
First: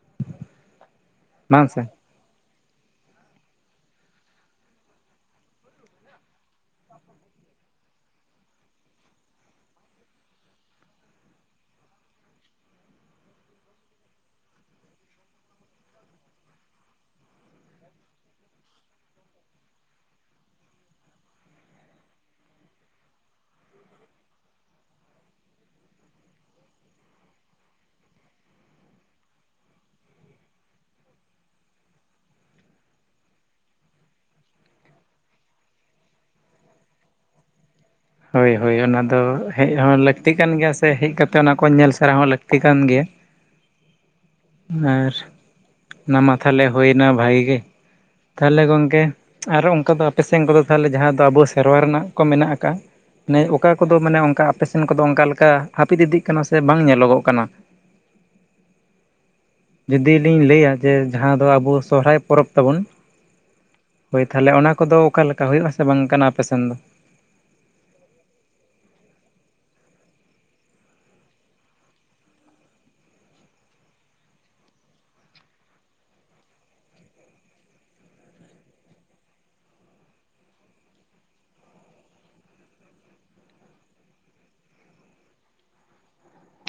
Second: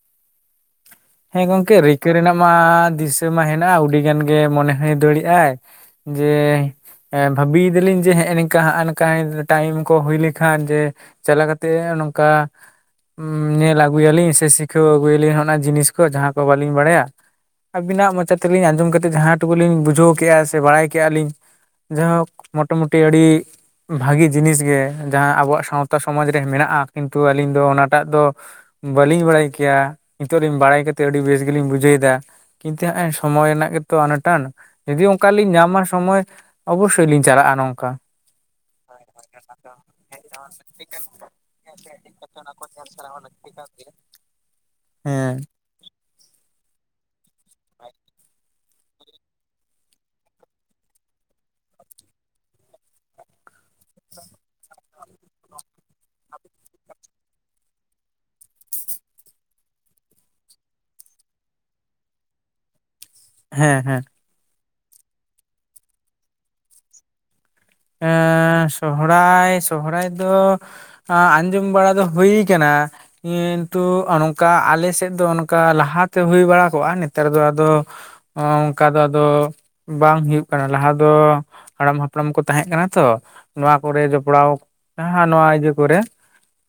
[inaudible] ᱦᱮᱸ ᱜᱚᱝᱠᱮ ᱨᱤᱠ ᱨᱤᱠᱟᱹ ᱨᱮᱱᱟᱜ ᱢᱟ ᱫᱤᱥᱟᱹ ᱢᱟ ᱦᱮᱱᱟᱜᱼᱟ᱾ ᱟᱹᱰᱤᱜᱟᱱ ᱜᱮ ᱢᱚᱱᱮ ᱦᱚᱭ ᱫᱟᱹᱲᱮᱜᱟᱭ ᱡᱮ ᱵᱷᱟᱹᱵᱤᱭ ᱮᱫᱟᱞᱤᱧ ᱡᱮ ᱦᱮᱸᱼᱮ ᱱᱚᱝᱠᱟ ᱦᱟᱜ ᱱᱚᱝᱠᱟ ᱴᱟᱭᱤᱢ ᱠᱚ ᱦᱩᱭ ᱞᱮᱠᱷᱟᱱ ᱡᱮ ᱪᱟᱞᱟᱣ ᱠᱟᱛᱮᱫ ᱱᱚᱝᱠᱟ ᱦᱩᱸ ᱧᱮᱞ ᱟᱹᱜᱩᱭᱟᱞᱤᱧ ᱥᱮ ᱥᱤᱠᱷᱟᱹᱣ ᱟᱹᱜᱩᱭᱟᱞᱤᱧ ᱚᱱᱟ ᱡᱤᱱᱤᱥ ᱠᱚ ᱡᱟᱦᱟᱸ ᱠᱚ ᱵᱟᱹᱞᱤᱧ ᱵᱟᱲᱟᱭᱟ ᱾ ᱟᱹᱵᱤᱱᱟᱜ ᱢᱚᱪᱟ ᱛᱮᱞᱤᱧ ᱟᱸᱡᱚᱢ ᱠᱟᱛᱮᱫ ᱡᱟᱦᱟᱸ ᱴᱩᱠᱩ ᱞᱤᱧ ᱵᱩᱡᱷᱟᱹᱣ ᱠᱮᱜᱼᱟ ᱥᱮ ᱵᱟᱲᱟᱭ ᱠᱮᱜᱼᱟ ᱞᱤᱧ ᱡᱟᱭᱦᱳᱠ ᱢᱚᱴᱟᱢᱩᱴᱤ ᱟᱹᱰᱤ ᱵᱷᱟᱹᱜᱤ ᱡᱤᱱᱤᱥ ᱜᱮ ᱡᱟᱦᱟᱸ ᱟᱵᱚᱣᱟᱜ ᱥᱟᱶᱛᱟ ᱥᱚᱢᱟᱡᱽ ᱨᱮ ᱢᱮᱱᱟᱜᱼᱟ ᱠᱤᱱᱛᱩ ᱟᱹᱞᱤᱧ ᱫᱚ ᱚᱱᱟᱴᱟᱜ ᱫᱚ ᱵᱟᱹᱞᱤᱧ ᱵᱟᱲᱟᱭ ᱠᱮᱭᱟ, ᱱᱤᱛᱚᱜ ᱞᱤᱧ ᱵᱟᱲᱟᱭ ᱠᱟᱛᱮᱫ ᱟᱹᱰᱤ ᱵᱮᱥ ᱜᱮᱞᱤᱧ ᱵᱩᱡᱷᱟᱹᱣ ᱮᱫᱟ ᱾ ᱠᱤᱱᱛᱩ ᱦᱟᱸᱜ ᱥᱚᱢᱚᱭ ᱨᱮᱱᱟᱜ ᱜᱮᱛᱚ ᱟᱱᱟ ᱴᱟᱱ, ᱡᱩᱫᱤ ᱚᱱᱠᱟ ᱞᱤᱧ ᱧᱟᱢᱟ ᱥᱚᱢᱚᱭ ᱚᱵᱚᱥᱥᱳᱭ ᱞᱤᱧ ᱪᱟᱞᱟᱜᱼᱟ ᱱᱚᱝᱠᱟ ᱾ ᱦᱳᱭ ᱦᱳᱭ ᱚᱱᱟ ᱫᱚ ᱦᱮᱡ ᱦᱚᱸ ᱞᱟᱹᱠᱛᱤ ᱠᱟᱱ ᱜᱮᱭᱟ ᱥᱮ ᱦᱮᱡ ᱠᱟᱛᱮᱫ ᱚᱱᱟ ᱠᱚ ᱧᱮᱞ ᱥᱮᱬᱟ ᱦᱚᱸ ᱞᱟᱹᱠᱛᱤ [unintelligible] ᱠᱟᱱ ᱧᱮᱞ ᱜᱮᱭᱟ ᱥᱟᱨᱦᱟᱣ ᱞᱟᱜᱤᱫ ᱾ [unintelligible] ᱜᱮᱭᱟ ᱾ ᱟᱨ ᱚᱱᱟ ᱢᱟ ᱛᱟᱦᱞᱮ ᱦᱩᱭᱱᱟ ᱵᱷᱟᱜᱤ ᱜᱮ ᱛᱟᱦᱞᱮ ᱜᱚᱝᱠᱮᱼᱼ ᱟᱨ ᱚᱱᱠᱟ ᱫᱚ ᱟᱯᱮ ᱥᱮᱱ ᱠᱚᱫᱚ ᱛᱟᱦᱚᱞᱮ ᱡᱟᱦᱟᱸ ᱫᱚ ᱟᱵᱚ ᱥᱮᱨᱣᱟ ᱨᱮᱱᱟᱜ ᱠᱚ ᱢᱮᱱᱟᱜ ᱟᱠᱟᱜᱼᱟ? ᱮ ᱚᱠᱟ ᱠᱚᱫᱚ ᱢᱟᱱᱮ ᱚᱱᱠᱟ ᱟᱯᱮ ᱥᱮᱱ ᱠᱚᱫᱚ ᱚᱱᱠᱟ ᱞᱮᱠᱟ, ᱦᱟᱹᱯᱤᱫ ᱤᱫᱤᱜ ᱠᱟᱱᱟ ᱥᱮ ᱵᱟᱝ ᱧᱮᱞᱚᱜᱚᱜ ᱠᱟᱱᱟ ᱾ [inaudible] ᱡᱩᱫᱤ ᱞᱤᱧ ᱞᱟᱹᱭᱟ ᱡᱮ ᱡᱟᱦᱟᱸ ᱫᱚ ᱟᱵᱚ ᱥᱚᱦᱚᱨᱟᱭ ᱯᱚᱨᱚᱵᱽ ᱛᱟᱵᱚᱱ ᱾ ᱦᱮᱸ ᱦᱮᱸ ᱾ ᱦᱳᱭ ᱛᱟᱦᱚᱞᱮ, ᱚᱱᱟ ᱠᱚᱫᱚ ᱚᱠᱟ ᱞᱮᱠᱟ ᱦᱩᱭᱩᱜ ᱟᱥᱮ ᱵᱟᱝ ᱚᱝᱠᱟᱱᱟ ᱟᱯᱮᱥᱮᱱ ᱫᱚ? ᱮᱸᱻ ᱥᱚᱦᱨᱟᱭ ᱥᱚᱦᱨᱟᱭ ᱫᱚ ᱟ ᱟᱸᱡᱚᱢ ᱵᱟᱲᱟ ᱫᱚ ᱦᱩᱭ ᱠᱟᱱᱟ ᱾ ᱠᱤᱱᱛᱩ ᱚᱱᱠᱟ ᱟᱞᱮ ᱥᱮᱫ ᱫᱚ ᱚᱱᱠᱟ ᱞᱟᱦᱟᱛᱮ ᱦᱩᱭ ᱵᱟᱲᱟ ᱠᱚᱜᱼᱟ, ᱱᱮᱛᱟᱨ ᱫᱚ ᱟᱫᱚ ᱚᱱᱠᱟ ᱫᱚ ᱟᱫᱚ ᱵᱟᱝ ᱦᱩᱭᱩᱜ ᱠᱟᱱᱟ ᱾ ᱞᱟᱦᱟ ᱫᱚ ᱦᱟᱲᱟᱢ ᱦᱟᱯᱲᱟᱢ ᱠᱚ ᱛᱟᱦᱮᱸ ᱠᱟᱱᱟ ᱛᱚ, ᱱᱚᱣᱟ ᱠᱚᱨᱮ ᱡᱚᱯᱲᱟᱣ ᱡᱟᱦᱟᱸ ᱱᱚᱣᱟ ᱤᱭᱟᱹ ᱠᱚᱨᱮᱼᱼ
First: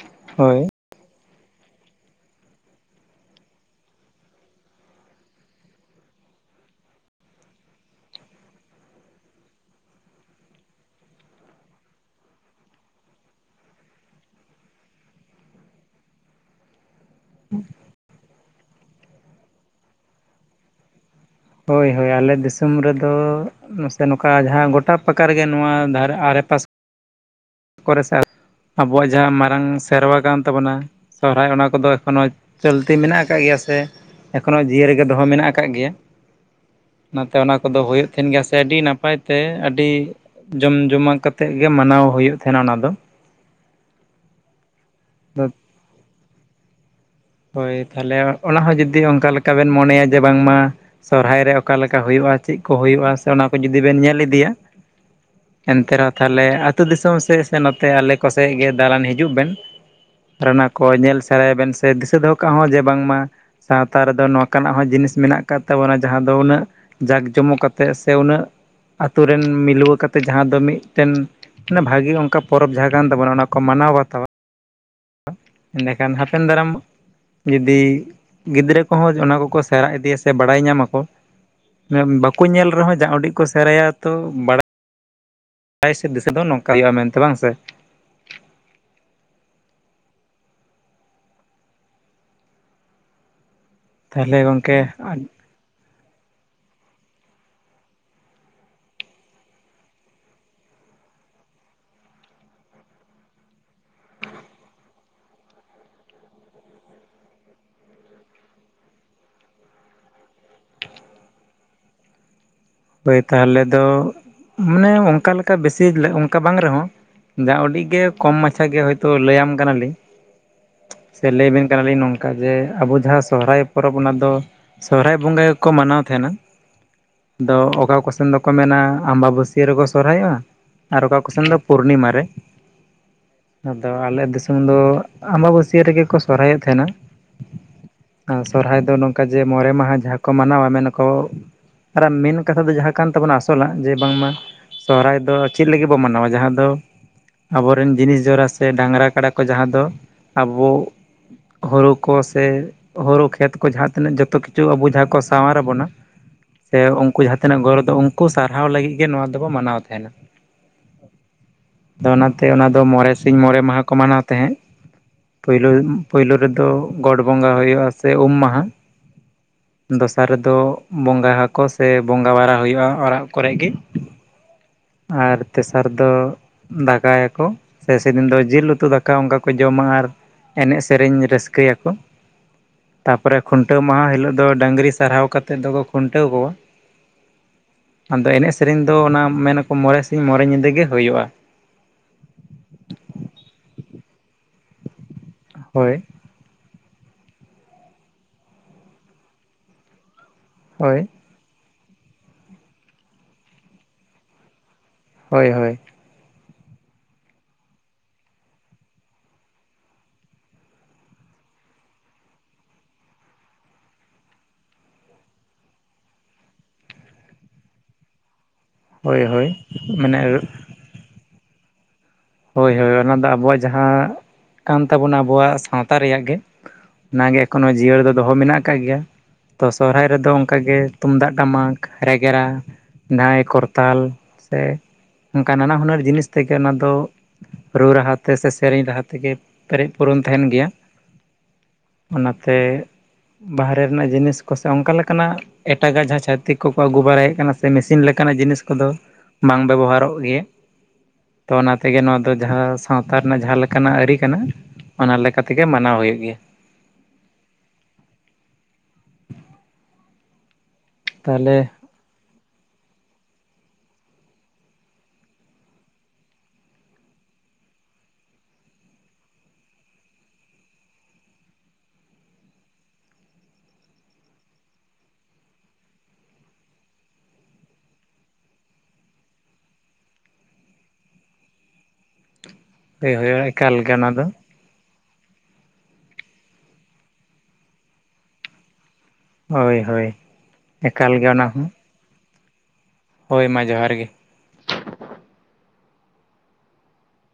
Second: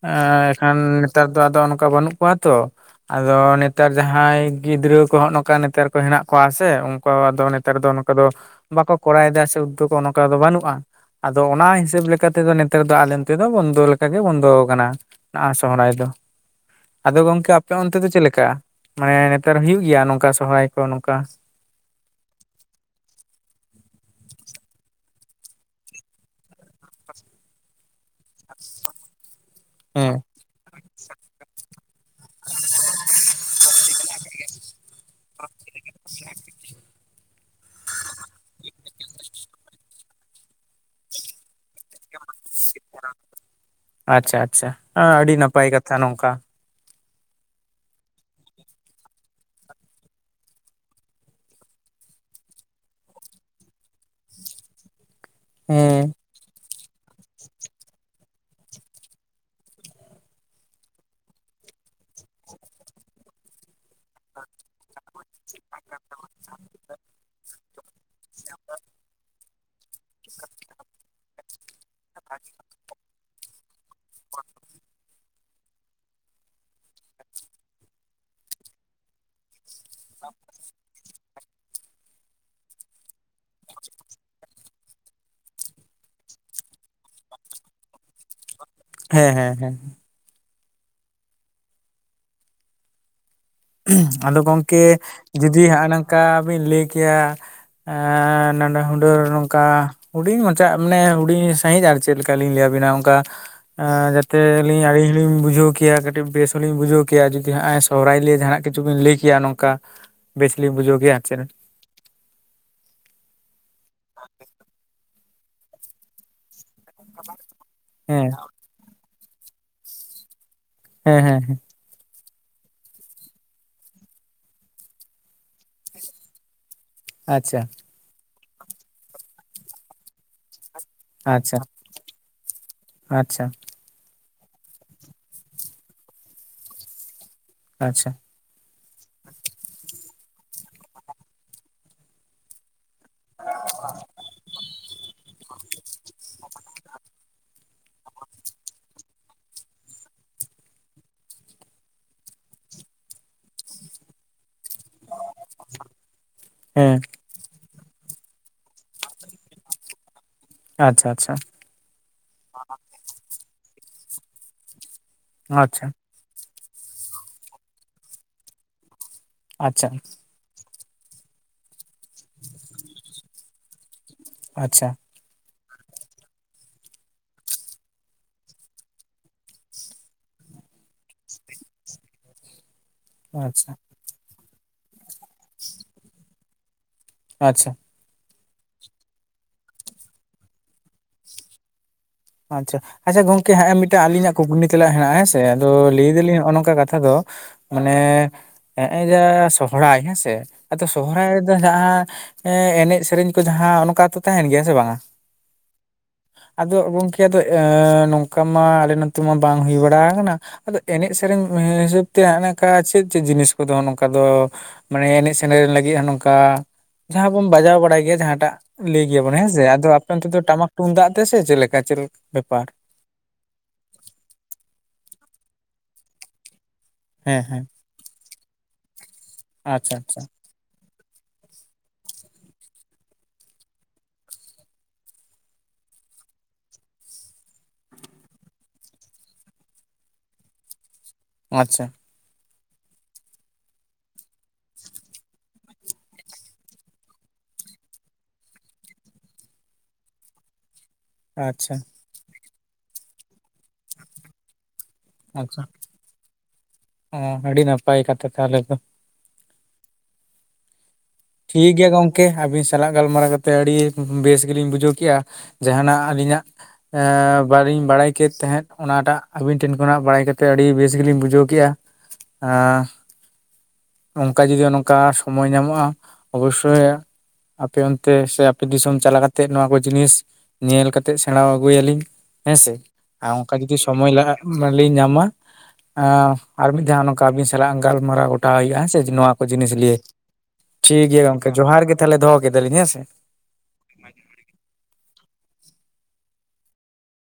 ᱮ ᱦᱳᱭ ᱮᱱᱠᱷᱟᱱ ᱱᱮᱛᱟᱨ ᱫᱚ ᱟᱫᱚ ᱚᱱᱠᱟ ᱵᱟᱹᱱᱩᱜ ᱠᱚᱣᱟ ᱛᱚ᱾ ᱟᱫᱚ ᱱᱮᱛᱟᱨ ᱡᱟᱦᱟᱸᱭ ᱜᱤᱫᱽᱨᱟᱹ ᱠᱚ ᱦᱚᱜᱼᱚ ᱱᱚᱝᱠᱟ ᱱᱮᱛᱟᱨ ᱠᱚ ᱦᱮᱱᱟᱜ ᱠᱚᱣᱟ ᱥᱮ ᱩᱱᱠᱩ ᱟᱫᱚᱼᱼ ᱱᱮᱛᱟᱨ ᱫᱚ ᱚᱱᱠᱟ ᱫᱚ ᱵᱟᱠᱚ ᱠᱚᱨᱟᱣ ᱮᱫᱟ ᱥᱮ, ᱩᱫᱽᱫᱳᱜᱽ ᱚᱱᱠᱟ ᱫᱚ ᱵᱟᱹᱱᱩᱜ ᱠᱚᱣᱟ, ᱟᱫᱚ ᱚᱱᱟ ᱦᱤᱥᱟᱹᱵ ᱞᱮᱠᱟ ᱛᱮᱫᱚ ᱱᱮᱛᱟᱨ ᱫᱚ ᱟᱞᱮ ᱚᱱᱛᱮ ᱫᱚ ᱵᱚᱱᱫᱚ ᱞᱮᱠᱟᱜᱮ ᱵᱚᱱᱫᱚ ᱟᱠᱟᱱᱟ ᱾ ᱱᱟᱜ ᱥᱚᱦᱚᱨᱟᱭ ᱫᱚ ᱾ ᱟᱫᱚ ᱜᱚᱝᱠᱮ ᱟᱯᱮ ᱚᱱᱛᱮ ᱫᱚ ᱪᱮᱫ ᱞᱮᱠᱟ, ᱢᱟᱱᱮ ᱱᱮᱛᱟᱨ ᱦᱩᱭᱩᱜ ᱜᱮᱭᱟ ᱱᱚᱝᱠᱟ ᱥᱚᱦᱚᱨᱟᱭ ᱠᱚ ᱱᱚᱝᱠᱟ? ᱦᱚᱭ ᱦᱚᱭ ᱟᱞᱮ ᱫᱤᱥᱚᱢ ᱨᱮᱫᱚ ᱢᱟᱥᱮ ᱱᱚᱝᱠᱟ ᱡᱟᱦᱟᱸ ᱜᱚᱴᱟ ᱯᱟᱠᱟ ᱨᱮᱜᱮ ᱱᱚᱣᱟ ᱫᱷᱟᱨ ᱟᱲᱮ ᱯᱟᱥᱮ ᱠᱚᱨᱮ ᱥᱮ, ᱟᱵᱚᱣᱟᱜ ᱡᱟᱦᱟᱸ ᱦᱩᱸ ᱦᱮᱸ ᱥᱮᱨᱣᱟ ᱠᱟᱱ ᱛᱟᱵᱚᱱᱟ, ᱥᱚᱦᱨᱟᱭ ᱚᱱᱟ ᱠᱚᱫᱚ ᱮᱠᱷᱚᱱᱳ ᱪᱚᱞᱛᱤ ᱢᱮᱱᱟᱜ ᱟᱠᱟᱫ ᱜᱮᱭᱟ ᱥᱮ ᱾ ᱮᱠᱷᱚᱱᱳ ᱡᱤᱭᱟᱹᱲ ᱜᱮ ᱫᱚᱦᱚ ᱢᱮᱱᱟᱜ ᱟᱠᱟᱜ ᱜᱮᱭᱟ ᱾ ᱚᱱᱟᱛᱮ ᱚᱱᱟ ᱠᱚᱫᱚ ᱦᱩᱭᱩᱜ ᱛᱟᱦᱮᱱ ᱜᱮᱭᱟ ᱥᱮ ᱟᱹᱰᱤ ᱱᱟᱯᱟᱭ ᱛᱮ ᱟᱹᱰᱤ ᱡᱚᱢ ᱡᱚᱢᱟᱣ ᱠᱟᱛᱮᱜ ᱜᱮ ᱢᱟᱱᱟᱣ ᱦᱩᱭᱩᱜ ᱛᱟᱦᱮᱱᱟ ᱚᱱᱟ ᱫᱚ [inaudible] ᱟᱪᱪᱷᱟ ᱟᱪᱪᱷᱟ, ᱟᱹᱰᱤ ᱱᱟᱯᱟᱭ ᱠᱟᱛᱷᱟ ᱱᱚᱝᱠᱟ ᱾ ᱦᱚᱭ ᱛᱟᱦᱚᱞᱮ ᱚᱱᱟ ᱦᱚᱸ ᱡᱩᱫᱤ ᱚᱱᱠᱟ ᱞᱮᱠᱟ ᱵᱮᱱ ᱢᱚᱱᱮᱭᱟ ᱡᱮ ᱵᱟᱝᱢᱟ ᱥᱚᱨᱦᱟᱭ ᱨᱮ ᱚᱠᱟᱞᱮᱠᱟ ᱦᱩᱭᱩᱜᱼᱟ ᱪᱮᱫ ᱠᱚ ᱦᱩᱭᱩᱜᱼᱟ, ᱥᱮ ᱚᱱᱟ ᱠᱚ ᱡᱩᱫᱤ ᱵᱮᱱ ᱧᱮᱞ ᱤᱫᱤᱭᱟ ᱮᱱᱛᱮ ᱨᱮᱦᱚ ᱦᱮᱸ ᱛᱟᱦᱚᱞᱮ ᱟᱹᱛᱩ ᱫᱤᱥᱚᱢ ᱥᱮᱫ ᱥᱮ ᱱᱚᱛᱮ ᱟᱞᱮ ᱠᱚᱥᱮ ᱜᱮ ᱫᱟᱬᱟᱱ ᱦᱤᱡᱩᱜ ᱵᱮᱱ ᱾ ᱨᱮᱱᱟᱜ ᱠᱚ ᱧᱮᱞ ᱥᱮᱨᱟᱭ ᱵᱮᱱ ᱥᱮ ᱫᱤᱥᱟᱹ ᱫᱚᱦᱚ ᱠᱟᱜ ᱦᱚ ᱡᱮ ᱵᱟᱝ ᱢᱟᱼᱼ ᱥᱟᱶᱛᱟ ᱨᱮᱫᱚ ᱱᱚᱝᱠᱟ ᱱᱟᱜ ᱦᱚᱸ ᱡᱤᱱᱤᱥ ᱢᱮᱱᱟᱜ ᱟᱠᱟᱫ ᱛᱟᱵᱚᱱᱟ ᱡᱟᱦᱟ ᱫᱚ ᱩᱱᱟᱹᱜ ᱡᱟᱠ ᱡᱚᱢᱚᱠ ᱟᱛᱼᱼ ᱛᱮᱫ ᱥᱮ ᱩᱱᱟᱹᱜ ᱟᱛᱩ ᱨᱮᱱ ᱢᱤᱞᱳᱣᱟᱹ ᱠᱟᱛᱮᱫ ᱡᱟᱦᱟ ᱫᱚ ᱢᱤᱫᱴᱮᱱᱼᱼ ᱵᱷᱟᱜᱮᱸ ᱚᱱᱠᱟ ᱯᱚᱨᱚᱵᱽ ᱡᱟᱦᱟ ᱠᱟᱱ ᱛᱟᱵᱚᱱᱟ ᱚᱱᱟ ᱠᱚ ᱢᱟᱱᱟᱣ ᱵᱟᱛᱟᱣᱟ ᱾ ᱮᱠᱷᱟᱱ ᱦᱟᱯᱮᱱ ᱫᱟᱨᱟᱢᱼᱼ ᱡᱩᱫᱤ ᱜᱤᱫᱽᱨᱟᱹ ᱠᱚᱦᱚᱸ ᱚᱱᱟ ᱠᱚᱠᱚ ᱥᱮᱬᱟ ᱤᱫᱤᱭᱟ ᱥᱮ ᱵᱟᱲᱟᱭ ᱧᱟᱢᱟ ᱠᱚᱼᱼ ᱵᱟᱠᱚ ᱧᱮᱞ ᱨᱮᱦᱚᱸ ᱡᱟ ᱩᱰᱤᱪ ᱠᱚ ᱥᱮᱬᱟᱭᱟ ᱛᱚ ᱵᱟᱲᱟᱼᱼ ᱟᱭ ᱥᱮᱫ ᱫᱤᱥᱟᱹ ᱫᱚ ᱱᱚᱝᱠᱟ ᱦᱩᱭᱩᱜᱼᱟ ᱢᱮᱱ ᱛᱮ ᱵᱟᱝ ᱥᱮ ᱾ ᱦᱮᱸ ᱦᱮᱸ ᱦᱮᱸ ᱾ ᱟᱫᱚ ᱛᱟᱦᱚᱞᱮ ᱜᱚᱢᱠᱮ ᱜᱚᱝᱠᱮ ᱡᱩᱫᱤ ᱦᱟᱜ ᱱᱟᱝᱠᱟ ᱵᱤᱱ ᱞᱟᱹᱭ ᱠᱮᱭᱟᱼᱼ ᱮᱻ ᱱᱟᱱᱟ ᱦᱩᱱᱟᱹᱨ ᱱᱚᱝᱠᱟ ᱾ ᱦᱩᱰᱤᱧ ᱢᱟᱪᱟ ᱢᱟᱱᱮ ᱦᱩᱰᱤᱧ ᱥᱟᱺᱦᱤᱡ ᱟᱨ ᱪᱮᱫ ᱞᱮᱠᱟ ᱞᱤᱧ ᱞᱟᱹᱭ ᱟᱵᱤᱱᱟ ᱚᱝᱠᱟ ᱮᱸᱻ ᱡᱟᱛᱮ ᱟᱞᱤᱧ ᱦᱚᱞᱤᱧ ᱵᱩᱡᱷᱟᱹᱣ ᱠᱮᱭᱟ, ᱠᱟᱹᱴᱤᱡ ᱵᱮᱥ ᱦᱚᱞᱤᱧ ᱵᱩᱡᱷᱟᱹᱣ ᱠᱮᱭᱟ ᱡᱩᱫᱤ ᱦᱟᱸᱜ-ᱟᱭ ᱥᱚᱦᱨᱟᱭ ᱞᱤᱭᱮ ᱡᱟᱸᱦᱟᱱᱟᱜ ᱠᱤᱪᱷᱩ ᱵᱤᱱ ᱞᱟᱹᱭ ᱠᱮᱫᱟ ᱱᱚᱝ ᱠᱟ ᱵᱮᱥ ᱞᱤᱧ ᱵᱩᱡᱷᱟᱹᱣ ᱠᱮᱭᱟ ᱟᱨ ᱪᱮᱫ ᱦᱳᱭ ᱛᱟᱦᱞᱮ ᱫᱚ ᱢᱟᱱᱮ ᱚᱱᱠᱟ ᱞᱮᱠᱟ ᱵᱮᱥᱤ ᱚᱱᱠᱟ ᱵᱟᱝ ᱨᱮᱦᱚᱸ᱾ ᱡᱟ ᱩᱰᱤᱩᱡ ᱜᱮ ᱦᱮᱸ ᱠᱚᱢ ᱢᱟᱪᱷᱟ ᱜᱮ ᱦᱚᱭᱛᱳ ᱞᱟᱹᱭᱟᱢ ᱠᱟᱱᱟ ᱞᱤᱧ ᱦᱮᱸ ᱥᱮ ᱦᱮᱸ ᱞᱟᱹᱭ ᱦᱮᱸ ᱵᱤᱱ᱾ ᱠᱟᱱᱟ ᱞᱤᱧ ᱱᱚᱝᱠᱟ ᱡᱮ ᱟᱵᱚ ᱡᱟᱦᱟ ᱥᱚᱦᱨᱟᱭ ᱯᱚᱨᱚᱵᱽ ᱚᱱᱟ ᱫᱚ ᱥᱚᱦᱨᱟᱭ ᱵᱚᱸᱜᱟ ᱜᱮᱠᱚ ᱢᱟᱱᱟᱣ ᱛᱟᱸᱦᱮᱱᱟ᱾ ᱫᱚ ᱟᱪᱪᱷᱟ ᱚᱠᱟ ᱠᱚᱥᱮᱫ ᱫᱚᱠᱚ ᱢᱮᱱᱟ ᱟᱢᱵᱟ-ᱵᱟᱹᱥᱭᱟᱹ ᱨᱮᱠᱚ ᱥᱚᱦᱨᱟᱭᱚᱜ-ᱟ᱾ ᱟᱨ ᱚᱠᱟ ᱠᱚ ᱥᱮᱱ ᱫᱚ ᱟᱪᱪᱷᱟ ᱯᱩᱨᱱᱤᱢᱟ ᱨᱮ᱾ ᱟᱪᱪᱷᱟ ᱫᱚ, ᱟᱞᱮ ᱫᱤᱥᱚᱢ ᱫᱚ ᱟᱸᱵᱟ-ᱵᱟᱹᱥᱭᱟᱹ ᱨᱮᱜᱮ ᱠᱚ ᱥᱚᱦᱨᱟᱭᱚᱜ ᱛᱟᱸᱦᱮᱱᱟ᱾ ᱟᱪᱪᱷᱟ᱾ ᱟᱨ ᱥᱚᱨᱦᱟᱭ ᱫᱚ ᱱᱚᱝᱠᱟ ᱡᱮ ᱢᱚᱬᱮᱸ ᱢᱟᱦᱟ ᱡᱟᱦᱟᱸ ᱠᱚ ᱢᱟᱱᱟᱣᱟ ᱢᱮᱱᱟ ᱠᱚ ᱟᱨ ᱢᱮᱱ ᱠᱟᱛᱷᱟ ᱫᱚ ᱡᱟᱦᱟᱸ ᱠᱟᱱ ᱛᱟᱵᱚᱱᱟ ᱟᱥᱚᱞᱟᱜ ᱡᱮ ᱵᱟᱝᱢᱟ ᱥᱚᱦᱨᱟᱭ ᱫᱚ ᱪᱮᱫ ᱞᱟᱹᱜᱤᱫ ᱵᱚ ᱢᱟᱱᱟᱣᱟ ᱡᱟᱦᱟᱸ ᱫᱚ ᱟᱵᱚᱨᱮᱱ ᱡᱤᱱᱤᱥ ᱡᱚᱲᱟ ᱥᱮ ᱰᱟᱝᱜᱽᱨᱟ ᱠᱟᱰᱟ ᱠᱚ ᱡᱟᱦᱟᱸ ᱫᱚ ᱟᱵᱚ ᱦᱩᱲᱩ ᱠᱚ ᱥᱮ ᱦᱩᱲᱩ ᱠᱷᱮᱛ ᱠᱚ ᱡᱟᱦᱟᱸ ᱛᱤᱱᱟᱹᱜ ᱡᱚᱛᱚ ᱠᱤᱪᱷᱩ ᱟᱵᱚ ᱡᱟᱦᱟᱸ ᱠᱚ ᱥᱟᱶᱟᱨ ᱟᱵᱚᱱᱟ᱾ ᱥᱮ ᱦᱮᱸ ᱩᱱᱠᱩ ᱡᱟᱦᱟᱸ ᱛᱤᱱᱟᱹᱜ ᱜᱚᱨᱚᱵᱽ ᱫᱚ ᱩᱱᱠᱩ ᱥᱟᱨᱦᱟᱣ ᱞᱟᱹᱜᱤᱫ ᱜᱮ ᱱᱚᱣᱟ ᱫᱚᱵᱚ ᱢᱟᱱᱟᱣ ᱛᱟᱸᱦᱮᱱᱟ᱾ ᱟᱪᱪᱷᱟ ᱟᱪᱪᱷᱟ᱾ ᱟᱫᱚ ᱚᱱᱟᱛᱮ ᱚᱱᱟ ᱫᱚ ᱢᱚᱬᱮ ᱥᱤᱧ ᱢᱚᱬᱮ ᱢᱟᱦᱟ ᱠᱚ ᱢᱟᱱᱟᱣ ᱛᱟᱦᱮᱸᱫ, ᱯᱳᱭᱞᱳ ᱟᱪᱪᱷᱟ ᱯᱳᱭᱞᱳ ᱨᱮᱫᱚ ᱜᱚᱰ ᱵᱚᱸᱜᱟ ᱦᱩᱭᱩᱜ-ᱟ ᱥᱮ ᱩᱢ ᱢᱟᱦᱟᱸ, ᱟᱪᱪᱷᱟ ᱫᱚᱥᱟᱨ ᱨᱮᱫᱚ ᱵᱚᱸᱜᱟ ᱦᱟᱠᱚ ᱥᱮ ᱵᱚᱸᱜᱟ ᱵᱟᱲᱟ ᱦᱩᱭᱩᱜ-ᱟ ᱚᱲᱟᱜ ᱠᱚᱨᱮᱜ ᱜᱮ᱾ ᱟᱪᱪᱷᱟ᱾ ᱟᱨ ᱛᱮᱥᱟᱨ ᱫᱚ ᱫᱟᱠᱟᱭᱟᱠᱚ ᱥᱮ ᱥᱮᱫᱤᱱ ᱫᱚ ᱡᱤᱞ ᱩᱛᱩ ᱫᱟᱠᱟ ᱚᱱᱠᱟ ᱠᱚ ᱡᱚᱢᱟ ᱟᱨ ᱮᱱᱮᱡ ᱥᱮᱨᱮᱧ ᱨᱟᱹᱥᱠᱟᱹᱭ ᱟᱠᱚ᱾ ᱛᱟᱨᱯᱚᱨᱮ ᱟᱪᱪᱷᱟ ᱠᱷᱩᱱᱴᱟᱹᱣ ᱢᱟᱦᱟ ᱦᱤᱞᱳᱜ ᱫᱚ ᱰᱟᱹᱝᱨᱤ ᱥᱟᱨᱦᱟᱣ ᱠᱟᱛᱮᱫ ᱫᱚᱠᱚ ᱠᱷᱩᱱᱴᱟᱹᱣ ᱠᱚᱣᱟ᱾ ᱟᱪᱪᱷᱟ᱾ ᱟᱫᱚ ᱮᱱᱮᱡ ᱥᱮᱨᱮᱧ ᱫᱚ ᱚᱱᱟ ᱢᱮᱱᱟᱠᱚ ᱢᱚᱬᱮ ᱥᱤᱧ ᱢᱚᱬᱮ ᱧᱤᱫᱟᱹ ᱜᱮ ᱦᱩᱭᱩᱜ-ᱟ᱾ ᱟᱪᱪᱷᱟ, ᱟᱪᱪᱷᱟ ᱜᱚᱝᱠᱮ ᱦᱚᱸᱜ-ᱚ ᱢᱤᱫᱴᱟᱝ ᱟᱞᱤᱧᱟᱜ ᱠᱩᱠᱞᱤ ᱛᱮᱞᱟ ᱦᱮᱱᱟᱜ-ᱟ ᱦᱮᱸᱥᱮ ᱟᱫᱚ ᱦᱳᱭ ᱞᱟᱹᱭ ᱫᱟᱹᱞᱤᱧ ᱦᱚᱸᱜ-ᱚ ᱱᱚᱝᱠᱟ ᱠᱟᱛᱷᱟ ᱫᱚ᱾ ᱢᱟᱱᱮ ᱱᱮᱜ-ᱮ ᱡᱮ ᱥᱚᱦᱨᱟᱭ ᱦᱮᱸᱥᱮ, ᱟᱪᱪᱷᱟ ᱦᱳᱭ ᱥᱚᱦᱨᱟᱭ ᱨᱮ ᱡᱟᱦᱟᱸ ᱮᱸ, ᱮᱱᱮᱡ ᱥᱮᱨᱮᱧ ᱠᱚ ᱡᱟᱦᱟᱸ ᱚᱱᱠᱟᱛᱚ ᱛᱟᱸᱦᱮᱱ ᱜᱮᱭᱟ ᱥᱮ ᱵᱟᱝᱟ? ᱦᱳᱭ ᱦᱳᱭ᱾ ᱟᱫᱚ ᱜᱚᱝᱠᱮ ᱟᱫᱚ ᱱᱚᱝᱠᱟ ᱢᱟ ᱟᱞᱮ ᱱᱚᱛᱮ ᱢᱟ ᱵᱟᱝ ᱦᱩᱭ ᱵᱟᱲᱟ ᱠᱟᱱᱟ᱾ ᱟᱫᱚ ᱮᱱᱮᱡ ᱥᱮᱨᱮᱧ ᱦᱤᱥᱟᱹᱵᱽ ᱛᱮ ᱚᱱᱮ ᱚᱝᱠᱟ ᱪᱮᱫ ᱪᱮᱫ ᱡᱤᱱᱤᱥ ᱠᱚᱫᱚ ᱱᱚᱝᱠᱟ ᱫᱚ? ᱢᱟᱱᱮ ᱮᱱᱮᱡ ᱥᱮᱨᱮᱧ ᱞᱟᱹᱜᱤᱫ ᱦᱚᱸ ᱱᱚᱝᱠᱟ ᱡᱟᱦᱟᱸ ᱵᱚᱱ ᱵᱟᱡᱟᱣ ᱵᱟᱲᱟᱭ ᱜᱮᱭᱟ ᱡᱟᱦᱟᱸᱴᱟᱜ᱾ ᱞᱟᱹᱭ ᱜᱮᱭᱟ ᱦᱳᱭ ᱵᱚᱱ ᱦᱳᱭ ᱦᱮᱸᱥᱮ ᱟᱫᱚ ᱟᱯᱮ ᱢᱟᱱᱮ ᱚᱱᱛᱮ ᱫᱚ ᱴᱟᱢᱟᱠ ᱛᱩᱢᱫᱟᱜ ᱛᱮ ᱥᱮ ᱪᱮᱫ ᱞᱮᱠᱟ ᱪᱮᱫ ᱞᱮ ᱦᱳᱭ ᱦᱳᱭ ᱚᱱᱟ ᱫᱚ ᱟᱵᱚᱣᱟᱜ ᱡᱟᱦᱟᱸ ᱠᱟᱱ ᱛᱟᱵᱚᱱᱟ ᱟᱵᱚᱣᱟᱜ ᱥᱟᱶᱛᱟ ᱨᱮᱭᱟᱜ ᱜᱮ᱾ ᱚᱱᱟᱜᱮ ᱦᱮᱸ ᱦᱮᱸ ᱮᱠᱷᱚᱱ ᱦᱚᱸ ᱡᱤᱭᱟᱹᱲ ᱫᱚ ᱫᱚᱦᱚ ᱢᱮᱱᱟᱜ ᱟᱠᱟᱜ ᱜᱮᱭᱟ ᱛᱚ ᱟᱪᱪᱷᱟ ᱥᱚᱦᱨᱟᱭ ᱟᱪᱪᱷᱟ ᱨᱮᱫᱚ ᱚᱱᱠᱟ ᱜᱮ ᱛᱩᱢᱫᱟᱜ, ᱴᱟᱢᱟᱠ, ᱨᱮᱜᱽᱲᱟ, ᱫᱷᱟᱭ, ᱠᱚᱨᱛᱟᱞ ᱥᱮ ᱚᱱᱠᱟ ᱱᱟᱱᱟ ᱦᱩᱱᱟᱹᱨ ᱡᱤᱱᱤᱥ ᱛᱮᱜᱮ ᱚᱱᱟ ᱫᱚ᱾ ᱨᱩ ᱨᱟᱦᱟ ᱛᱮ ᱥᱮ ᱥᱮᱨᱮᱧ ᱨᱟᱦᱟ ᱛᱮᱜᱮ ᱯᱮᱨᱮᱡ ᱯᱩᱨᱚᱱ ᱛᱟᱸᱦᱮᱱ ᱜᱮᱭᱟ᱾ ᱟᱪᱪᱷᱟ᱾ ᱚᱱᱟᱛᱮ ᱵᱟᱦᱨᱮ ᱨᱮᱱᱟᱜ ᱡᱤᱱᱤᱥ ᱠᱚ ᱥᱮ ᱚᱱᱠᱟ ᱞᱮᱠᱟᱱᱟᱜ᱾ ᱮᱴᱟᱜᱟᱜ ᱡᱟᱦᱟᱸ ᱪᱷᱟᱹᱛᱤᱠ ᱠᱚᱠᱚ ᱟᱹᱜᱩ ᱵᱟᱲᱟᱭᱮᱫ ᱠᱟᱱᱟ ᱥᱮ ᱢᱮᱥᱤᱱ ᱞᱮᱠᱟᱱᱟᱜ ᱡᱤᱱᱤᱥ ᱠᱚᱫᱚ᱾ ᱵᱟᱝ ᱵᱮᱵᱚᱦᱟᱨᱚᱜ ᱜᱮᱭᱟ᱾ ᱛᱚ, ᱟᱪᱪᱷᱟ ᱚᱱᱟᱛᱮ ᱜᱮ ᱱᱚᱣᱟ ᱫᱚ ᱡᱟᱦᱟᱸ ᱥᱟᱶᱛᱟ ᱨᱮᱱᱟᱜ ᱡᱟᱦᱟᱸ ᱞᱮᱠᱟᱱᱟᱜ ᱟᱹᱨᱤ ᱠᱟᱱᱟ ᱚᱱᱟ ᱞᱮᱠᱟᱛᱮ ᱟᱪᱪᱷᱟ ᱜᱮ ᱢᱟᱱᱟᱣ ᱦᱩᱭᱩᱜ ᱜᱮᱭᱟ᱾ ᱚ, ᱟᱹᱰᱤ ᱱᱟᱯᱟᱭ ᱠᱟᱛᱷᱟ ᱛᱟᱦᱚᱞᱮ ᱫᱚ᱾ ᱛᱟᱦᱚᱞᱮ ᱴᱷᱤᱠ ᱜᱮᱭᱟ ᱜᱚᱝ ᱠᱮ ᱟᱹᱵᱤᱱ ᱥᱟᱞᱟᱜ ᱜᱟᱞᱢᱟᱨᱟᱣ ᱠᱟᱛᱮ ᱟᱹᱰᱤ ᱵᱮᱥ ᱜᱮᱞᱤᱧ ᱵᱩᱡᱷᱟᱹᱣ ᱠᱮᱜᱼᱟ᱾ ᱡᱟᱦᱟᱸᱱᱟᱜ ᱟᱹᱞᱤᱧᱟᱜ ᱮ ᱵᱟᱹᱞᱤᱧ ᱵᱟᱲᱟᱭ ᱠᱮᱫ ᱛᱟᱦᱮᱸᱫ, ᱚᱱᱟᱴᱟᱜ ᱟᱹᱵᱤᱱ ᱴᱷᱮᱱ ᱠᱷᱚᱱᱟᱜ ᱵᱟᱲᱟᱭ ᱠᱟᱛᱮ ᱟᱹᱰᱤ ᱵᱮᱥ ᱜᱮᱞᱤᱧ ᱵᱩᱡᱷᱟᱹᱣ ᱠᱮᱜᱼᱟ᱾ ᱚᱱᱠᱟ ᱡᱩᱫᱤ ᱱᱚᱝᱠᱟ ᱥᱚᱢᱚᱭ ᱧᱟᱢᱚᱜᱼᱟ, ᱚᱵᱚᱥᱥᱳᱭ, ᱟᱯᱮ ᱚᱱᱛᱮ ᱥᱮ ᱟᱯᱮ ᱫᱤᱥᱚᱢ ᱪᱟᱞᱟᱣ ᱠᱟᱛᱮ ᱱᱚᱣᱟ ᱠᱚ ᱡᱤᱱᱤᱥ ᱧᱮᱞ ᱠᱟᱛᱮᱜ ᱥᱮᱬᱟ ᱟᱹᱜᱩᱭᱟ ᱞᱤᱧ ᱾ ᱦᱮᱸᱥᱮ? ᱦᱳᱭ ᱟᱨ ᱦᱳᱭ ᱚᱱᱠᱟ ᱮᱠᱟᱞ ᱡᱩᱫᱤ ᱜᱮ ᱚᱱᱟ ᱥᱚᱢᱚᱭ ᱫᱚ ᱞᱟᱜᱟᱜᱼᱟ ᱟᱞᱤᱧ ᱧᱟᱢᱟ ᱟᱨ ᱢᱤᱫ ᱫᱷᱟᱹᱣ ᱱᱚᱝᱠᱟ ᱟᱹᱵᱤᱱ ᱥᱟᱞᱟᱜ ᱜᱟᱞᱢᱟᱨᱟᱣ ᱜᱚᱴᱟᱣ ᱦᱩᱭᱩᱜᱼᱟ ᱥᱮ ᱱᱚᱣᱟ᱾ ᱠᱚ ᱡᱤᱱᱤᱥ ᱦᱳᱭ ᱱᱤᱭᱮ ᱦᱳᱭ, ᱴᱷᱤᱠ ᱮᱠᱟᱞ ᱜᱮᱭᱟ ᱜᱮ ᱚᱱᱟ ᱜᱚᱝᱠᱮ, ᱦᱚᱸ ᱡᱚᱦᱟᱨ ᱜᱮ ᱛᱟᱦᱚᱞᱮ ᱫᱚᱦᱚ ᱠᱮᱫᱟᱞᱤᱧ ᱦᱮᱸ ᱥᱮ? ᱦᱳᱭ ᱢᱟ ᱡᱚᱦᱟᱨ ᱜᱮ᱾